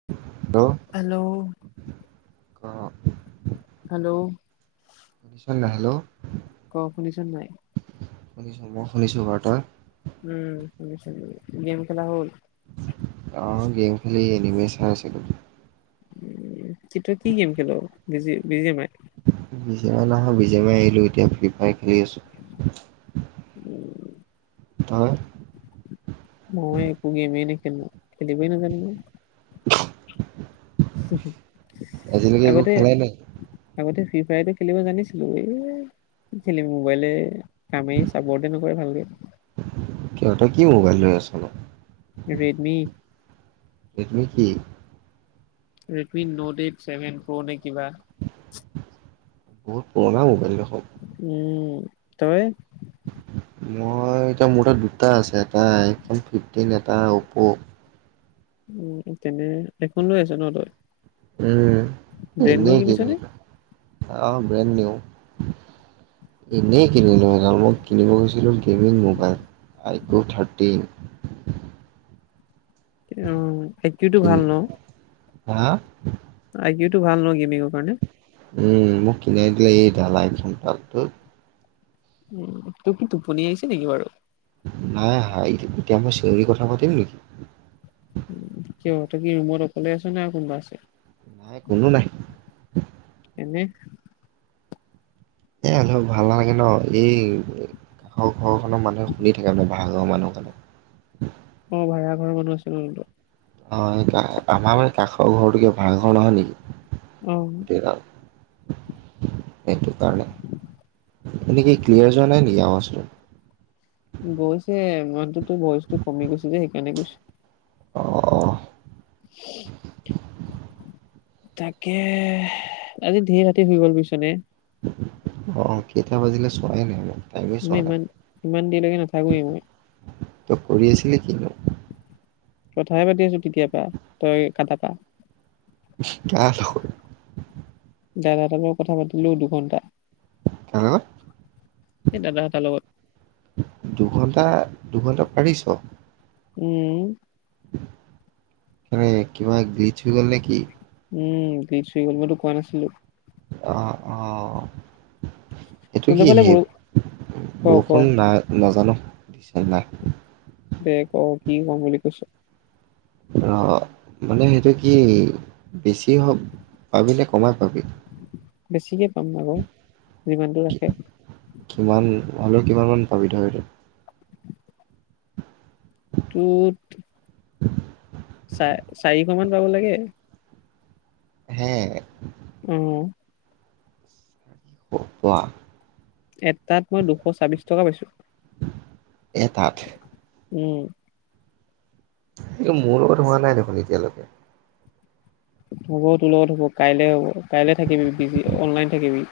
হ [unintelligible] hello. Hello. শুনিছ নে? হেল্ল ক শুনিছা নাই? শুনিছো মই শুনিছোঁ বাৰু, তই? উম শুনিছো। গেম খেলা হ'ল? অ গেম খেলি এনিমি চাই আছিলো। উ কি গেম খেল? বিজি বিজীয়েমাই? বিজেয়েমাই নহয় বিজেয়েমাই এৰিলো, এতিয়া ফ্ৰী ফায়াৰ খেলি আছো। উম। তই মই একো গেমেই নেখেলো, খেলিবই নাজানো মই। [unintelligible] আজিলৈকে একো আগতে খেলাই নাই আগতে ফ্ৰী ফায়াৰটো খেলিব জানিছিলো। এই খেলিম মোবাইলে কামেই চাপৰটেই নকৰে ভালকে। সিহঁততে কি মোবাইল লৈ আছে নু? ৰেডমি ৰেডম কি? Redmi note eight seven pro নে কিবা। বহুত পুৰণা মোবাইল দেখোন উম তই মই এতিয়া মোৰ তাত দুটা আছে এটা আইফন ফিফটিন এটা অপ' উম তেনে হেডফোন লৈ আছ ন তই উম ব্ৰেণ্ডনো এনেই কিনিছ নে? [unintelligible] আহ বেণ্ডনিউ। এনেই কিনিলো এই ডাল মই কিনিব গৈছিলোঁ গেমিং মোবাইল আইফোন' থাৰ্টিন অ সেইটোৱেটো কিন ভাল ন। হা। আইকিও টো ভাল নহ গেমিঙৰ কাৰণে। মোক কিনাই দিয়া এই ডালাল চম্পকটো। উম তোৰ কি টোপনি আহিছে নেকি বাৰু নাই আহা এতিয়া মই চিয়ৰিৰ কথা পাতিম নেকি। উ কিয় তুমি ৰুমত অকলে আছা নে আৰু কোনোবা আছে? নাই কোনো নাই এনেই এ হলেও ভাল নালাগে ন এই কাষৰ ঘৰখনৰ মানুহে শুনি থাকে মানে আগৰ মানুহ কালে অ ভাড়া ঘৰ মানুহ আছিল [unintelligible] অ সেইকেইটা আমাৰ মানে কাষৰ ঘৰটো কিবা ভাড়াঘৰ নহয় নেকি। উম। [unintelligible] সেইটো কাৰণে। এনে কি ক্লিয়াৰ যোৱা নাই নেকি আৱাজটো? গৈছে মাটতো ভইচটো কমি গৈছে যে সেইকাৰণে কৈছো। অ অ, উ [unintelligible] তাকে আজি ধেৰ ৰাতি হই গ'ল বুজিছ নে। অ কেইটা বাজিলে চোৱায়ে নাই ৰ মই ইমান ইমান দেৰিলৈকে নাথাকোয়ে মই। তই কৰি আছিলি কিনো? কথায়ে পাতি আছো তেতিয়া পা তই কাটা পা আহ শুও দাদা এটাৰ লগত কথা পাতিলো দুঘণ্টা কাৰ লগত এ দাদা এটা দুঘন্টা -দুঘন্টা পাৰিছ? উম। এনেই কিবা দি থৈ গ'ল নেকি? উম দি থৈ গ'ল, মই তোক কোৱা নাছিলো! অ অ। এইটো তহঁতৰ কি, ফালে বৰ ক ক বৰষুণ নাই নাজানো দিছে নাই! দে ক কি কম বুলি কৈছো অ, মানে সেইটো কি বেছি হওঁক পাবি নে কমাই পাবি? বেছিকে পাম আক। যিমানটো ৰাখে কিমান হ'লেও কিমান মান পাবি তহঁতি? তোট [unintelligible] চাই চাৰিশ মান পাব লাগে। হে উহ অ কোৱা? এটাত মই দুশ ছাব্বিশ টকা পাইছো। এটাত। উম। এই মোৰ লগত হোৱা নাই দেখোন এতিয়ালৈকে। হ'ব তোৰ লগত হ'ব কাইলে হ'ব কাই থাকিবি বিজি অনলাইন থাকিবি।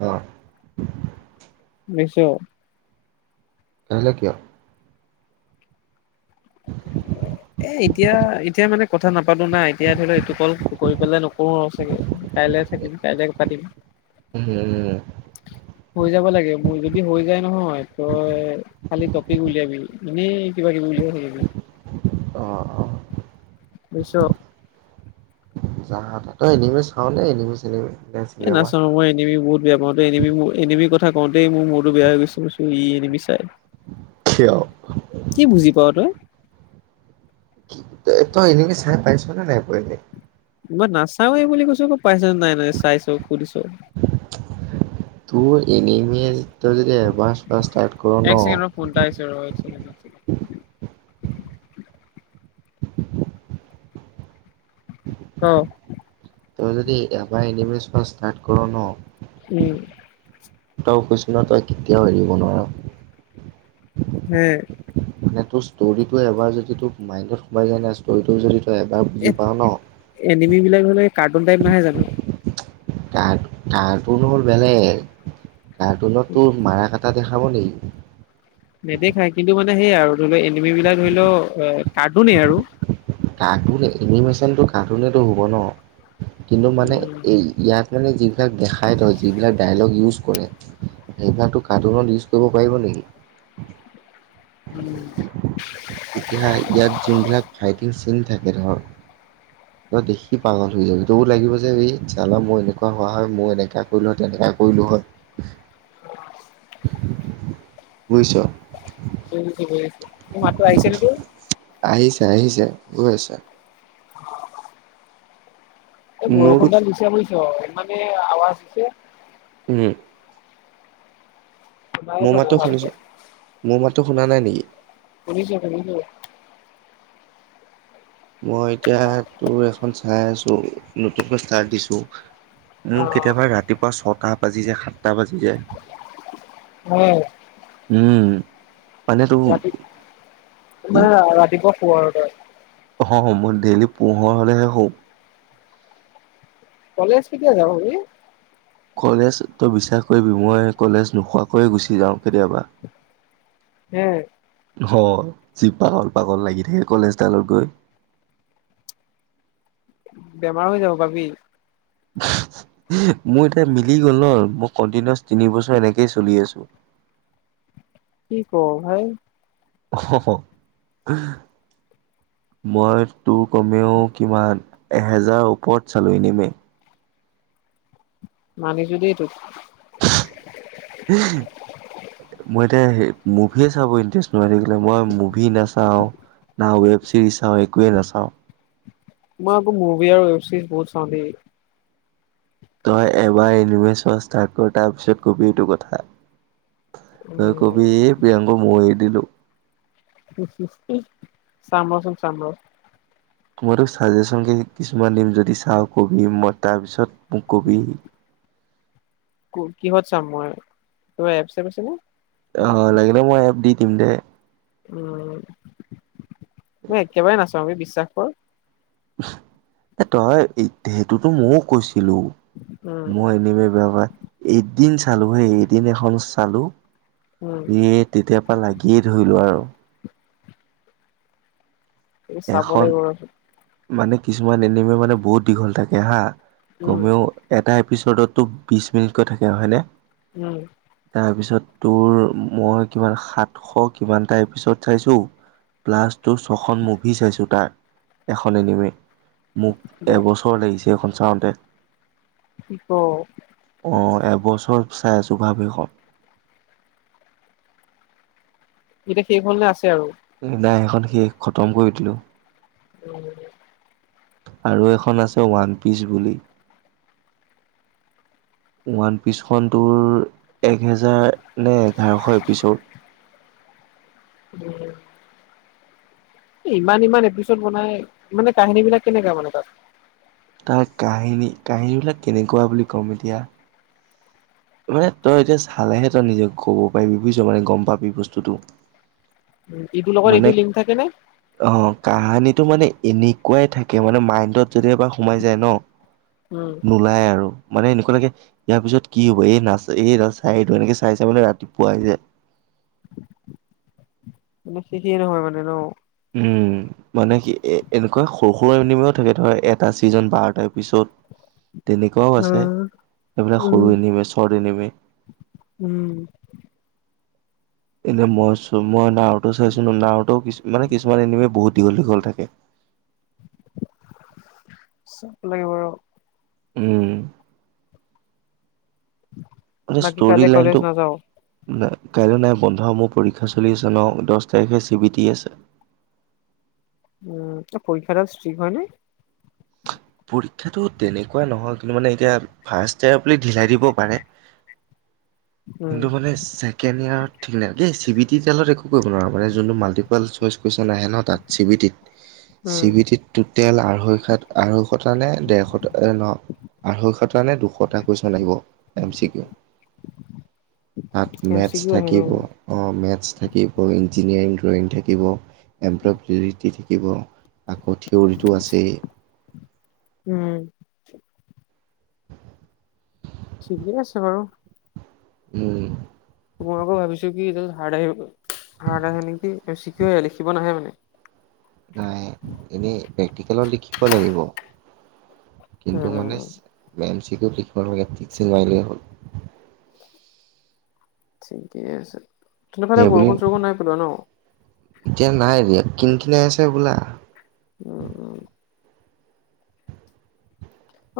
অ। শুনিছ। কেহেলে কিয়? এ এতিয়া এতিয়া মানে কথা নাপাতো না এতিয়া ধৰি লও এইটো কল কৰি পেলাই ন- পৌৰ চাগে কাইলে থাকিম কাইলে পাতিম। উম উম। হৈ যাব লাগে মোৰ যদি হৈ যায় নহয় তই খালি তপিক উলিয়াবি এনেই কিবা কিবি উলিয়াই থাকিবি। অ অ। বুজিছ। যাহ তই এনেমি চাওঁ নে এনেমি চেনেমি? এ নাচাও মই এনমি বহুত বেয়া পাওঁতে এনেমি মোৰ এনেমি কথা কওঁতেই মোৰ মোৰত বেয়া হৈ গৈছে ই এনেমি চাই। কিয়? কি বুজি পাও তই? তই এনিমি চাই পাইছ নে নাই পোৱা এনে? মই নাচাওৱে বুলি কৈছো, পাইছ নাই নাই চাইছ সুধিছ। তোৰ এনিমিয়ে তই যদি এবাৰ ফাষ্ট ষ্টাৰ্ট কৰ ন? ফোনটা আহিছে ৰ এক ছেকেণ্ড এক ছেকেণ্ড। ক? তই যদি এনিমে চোৱা ষ্টাৰ্ট কৰ ন। উম। তই কৈছো ন তই কেতিয়াও এৰিব নোৱাৰ। হে। মানে তোৰ ষ্টৰি এবাৰ যদি তোৰ মাইণ্ডত সোমাই যায় না ষ্টৰিটো যদি তই এবাৰ এ বুজি পাও ন। এনিমি বিলাক হলে, কাৰ্টুন টাইপ নহয় জানো? কাৰ কাৰ্টুন হল বেলেগ। কাৰ্টুনত তোৰ মাৰা কাটা দেখাব নেকি? নেদেখাই। কিন্তু মানে সেইয়া আৰু ধৰি ল এনিমি বিলাক ধৰি ল অ কাৰ্টুনেই আৰু। কাৰ্টুন এনিমেশচনটো কাৰ্টুনেটো হ'ব ন? কিন্তু মানে উম এই ইয়াত মানে যিবিলাক দেখাই তয়, যিবিলাক ডায়লগ ইউজ কৰে এইবিলাকতো কাৰ্টুনত ইউছ কৰিব পাৰিব নেকি? উম। ইতিহা ইয়াত যোনবিলাক ফাইটিং চিন থাকে ধৰ। [inaudible] তই দেখি পাগল হৈ যাবি তোকো লাগিব যে এই চালা মই এনেকুৱা হোৱা হয়, মই এনেকা কৰিলো হয়, তেনেকা কৰিলো হয়। [inaudible] বুইছ। বুজিছো বুজিছো। মোৰ মাতটো আহিছেনে তোৰ? আহিছে আহিছে, গৈ আছে। [unintelligible] এই মোৰতো বৰষুণডাল দিছে বুইছ ইমানে আৱাজ দিছে। উম। শুনাই মোৰ পোৱা নাই মাতটো শুনিছ, ভালকে মোৰ মাতটো শুনা নাই নিকি? শুনিছোঁ শুনিছোঁ। মই এতিয়া তো এখন চাই আছো নতুনকৈ ষ্টাৰ্ত দিছো। অ মোৰ কেতিয়াবা ৰাতিপুৱা ছটা বাজি যায়, সাতটা বাজি যায়। অ উম। মানে তোৰ ৰাতি ইমা ৰাতিপুৱা শুৱ আৰু তই। অহ হ মই ডেইলি পোহৰ হ'লেহে শু। কলেজ কেতিয়া যাও হে? কলেজ তই বিশ্বাস কৰিবি মই কলেজ নোশুৱাকৈয়ে গুচি যাওঁ কেতিয়াবা। হুওম। অ যি পাগল পাগল লাগি থাকে কলেজ ডালত গৈ। বেমাৰ হৈ যাব পাবি। মোৰ এতিয়া মিলি গ'ল ন। মই কন্টিনোৱাছ তিনি বছৰ এনেকেই চলি আছো। কি ক ভাই? অহঅ [unintelligible] মই তোৰ কমেও কিমান এহেজাৰ ওপৰত চালোঁ এনিমে। মানিছো দে তোক। [unintelligible] মই এতিয়া সেই মুভিয়ে চাব ইণ্টাৰেষ্ট নোহোৱা হৈ থাকিলে। মই মুভি নাচাওঁ। না ৱেব চিৰিজ চাও একোৱেই নাচাও। মই আকৌ মুভি আৰু ৱেবচিৰিজ বহুত চাও দেই। তই এবাৰ এনিমি চোৱা ষ্টাৰ্ট কৰ। তাৰ পিছত কবি এইটো কথা। তই উম কবি এই প্ৰিয়ংক মই এৰি দিলো। চাম ৰ চোন চাম ৰ মই তোক ছাজেশ্যন কি কিছুমান দিম যদি চাওঁ কবি মই তাৰপিছত মোক কবি কিহত চাম মই কিবা এপ চেপ আছে নে? অ লাগিলে মই এপ দি দিম দে। উম মই একেবাৰে নাচাও এ বিশ্বাস কৰ। এ তই এই সেইটোতো ময়ো কৈছিলো। উম মই এনিমে বেয়া পাও এদিন চালো হে, এদিন এখন চালো। উম য়ে তেতিয়া পা লাগিয়ে ধৰিলো আৰু। চাব এখন লাগিব ৰচোন মানে কিছুমান এনিমে মানে বহুত দীঘল থাকে হা। উম কমেও এটা এপিছডতটো বিশ মিনিটকৈ থাকে হয়নে উম তাৰপিছত তোৰ মই কিমান সাতশ কিমানটা এপিছড চাইছো প্লাছ তোৰ ছখন মুভি চাইছো তাৰ এখন এনিমি মোক এবছ চৰ লাগিছে এখন চাওঁতে কি কঅ অঁ এবছৰ চাই আছো ভাব এখ এতিয়া শেষ হল নে আছে আৰু হুম নাই সেইখন শেষ খতম কৰি দিলো উম আৰু এখন আছে ওৱান পিচ বুলি ওৱান পিচখন তোৰ এক হেজাৰ নে এঘাৰশ এপিছড উম ইমান ইমান এপিচদ বনাই মানে কাহিনী বিলাক কেনেকা মানে তাত তাৰ কাহিনী কাহিনীবিলাক কেনেকুৱা বুলি ক'ম এতিয়া মানে তই এতিয়া চালেহে তই নিজে ক'ব পাৰি বুজিছ মানে গম পাবি বস্তুতটো। ইটোৰ লগত এইটো লিংক থাকে নে? অ' কাহানীটো মানে এনেকুৱাই থাকে মানে মাইণ্ডত যদি এবাৰ সোমাই যায় ন' [inaudible] নোলায় আৰু। মানে এনেকুৱা লাগে ইয়াৰ পিছত কি হ'ব এই নাচ, এই চাইটো এনেকে চাই চাই মানে ৰাতিপুৱাই যায়। মানে শেষেই নহয় মানে ন' উম মানে কি এ এনেকুৱা সৰু সৰু [unintelligible] থাকে ধৰ এটা ছিজন বাৰটাৰ পিছত তেনেকুৱাও আছে উম এইবিলাক উম সৰু এনিমে চৰ্ট এনিমে উম, এনেই মই চ মই নাৱটো চাইছোঁ নাৱটো মানে কিছুমান এনেমে বহুত দীঘল দীঘল থাকে। চাব লাগিব ৰ ' উম। বাকি কাইলে কলেজ নাযাৱ? নাই কাইলৈ নাই বন্ধ মোৰ পৰীক্ষা চলি আছে ন' দহ তাৰিখে চি বি টি আছে। উম পৰীক্ষা দা স্ত্ৰিক হয়নে? পৰীক্ষাটো তেনেকুৱা নহয় কিন্তু মানে এতিয়া ফাৰ্ষ্ট ইয়াৰ বুলি ঢিলাই দিব পাৰে। উম কিন্তু মানে চেক কেনিয়াৰ ঠিক নাই দেই চি বি টি তেলত একো কৰিব নোৱাৰোঁ মানে যোনটো মাল্টিপাল চইচ কুৱেশ্যন আহে ন তাত চি বি টিত। চি উম বি টিত টুটেল আঢ়ৈ সাত আঢ়ৈশটা নে ডেৰশ ন? আঢ়ৈশ টা নে দুশ টা কুয়েচন আহিব এম চিকিউ তাত এম চি মেটচ কিউ আহে ন থাকিব অ' মেটচ থাকিব ইঞ্জিনিয়াৰিং ড্ৰয়িং থাকিব। এমপ্লবিৰিটি থাকিব আকৌ থিয়ৰিটো আছেই। উম। ঠিকে আছে বাৰু। উম। মই আকৌ ভাবিছো কি এ হাৰ্ড আহিব হাৰ্ড আহে নেকি বেছিকে লিখিব নাহে মানে। নাই এনেই প্ৰেক্টিকেলত লিখিব লাগিব। কিন্তু মানে উম এম চি কিউত লিখিব নালাগে টিক চিন মাৰিলে হ'ল। ঠিকে আছে, তহতৰফালে সেইবুলি বৰষুণ চৰষুণ নাই পেলোৱা ন' এতিয়া নাই দিয়া কিন কিনাই আছে হবলা। উম উ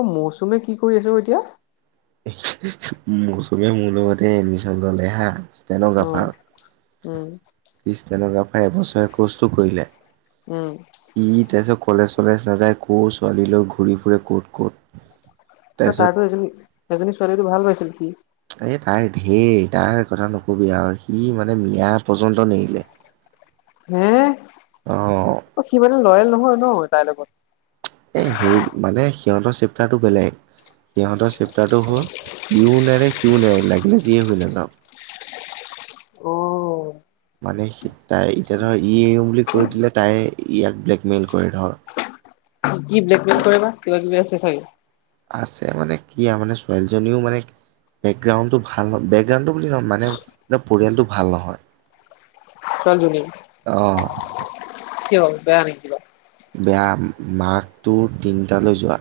অ' মৌচুমে কি কৰি আছো এতিয়া? মৌচুমীয়ে মোৰ লগতে এডমিশন ললে হা অ ষ্টেনগ্ৰাফাৰ উম ষ্টেনগ্ৰাফাৰ এবছৰীয়া কৰ্চটো কৰিলে। উম। সি তাৰপিছত কলেজ চলেজ নাযায় কৰ ছোৱালীলৈ ঘূৰি ফুৰে ক'ত ক'ত। তাৰপিছত তাৰতো এজনী এজনী ছোৱালীটো ভাল পাইছিলে সি। এই তাৰ ঢেৰ তাৰ কথা নকবি আৰু সি মানে মিয়া পৰ্যন্ত নেৰিলে। হে অ' অ' সি মানে লয়েল নহয় ন তাইৰ লগত? এই সেই মানে সিহঁতৰ চেপটাৰটো বেলেগ। সিহঁতৰ চেপ্টাৰটো হ'ল ইও নেৰে সিও নেৰে লাগিল যিয়ে হৈ নাযাওঁক। অ মানে তাই এতিয়া ধৰ ই বুলি কৈ দিলে তাই ইয়াক ব্লেকমেইল কৰে ধৰ। কি ব্লেকমেইল কৰে বা কিবা কিবি আছে চাগে। আছে মানে কি মানে ছোৱালীজনীও মানে বেকগ্ৰাউণ্ডটো ভাল বেকগ্ৰাউনটো বুলি নহয় মানে পৰিয়ালটো ভাল নহয়। ছোৱালীজনীৰ। অঁ। কিয় বেয়া নেকি কিবা? বেয়া মাক তোৰ তিনিটালৈ যোৱা।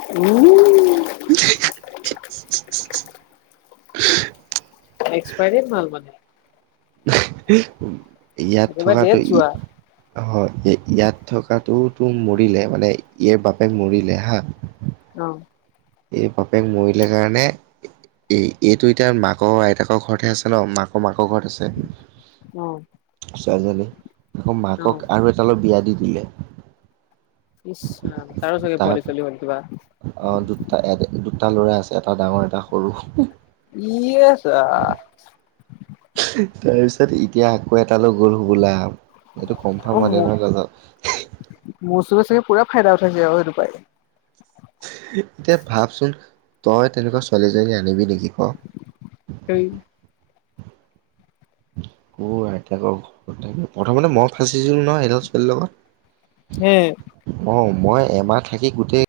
উম। এক্সপাইৰ মাল মানে। ইয়াত একেবাৰে থকাটো ডেট ই যোৱা হয় ইয়াত থকাটো তো মৰিলে মানে ইয়াৰ বাপেক মৰিলে হা। অ। এই বাপেক মৰিলে কাৰণে এই এইটো এতিয়া মাকৰ আইতাকৰ ঘৰতহে আছে ন মাকৰ মাকৰ ঘৰত আছে। উম। ছোৱালী আকৌ মাকক আৰু এটালে বিয়া দি দিলে। ইচ্ ৰাম তাৰো চাগে তাত পোৱলি চোৱালি হ'ল কিবা। অ দুটা দুটা ল'ৰা আছে এটা ডাঙৰ এটা সৰু। ইয়ে ছা। তাৰপিছত এতিয়া আকৌ এটালৈ গ'ল বোলা এইটো কমফাৰ্ম হয় নে নহয় নাজানো। মৌচুমে চাগে পুৰা ফাইদা উঠাইছে আৰু সেইটো পাই। এতিয়া ভাবচোন তই তেনেকুৱা ছোৱালীজনী আনিবি নেকি ক। হেই। আইতাকৰ ঘৰ থ প্ৰথমতে মই ফাচিছিলোঁ নহয় সেইডাল ছোৱালী লগত। হে! অ মই এমাহ থাকি গোটেই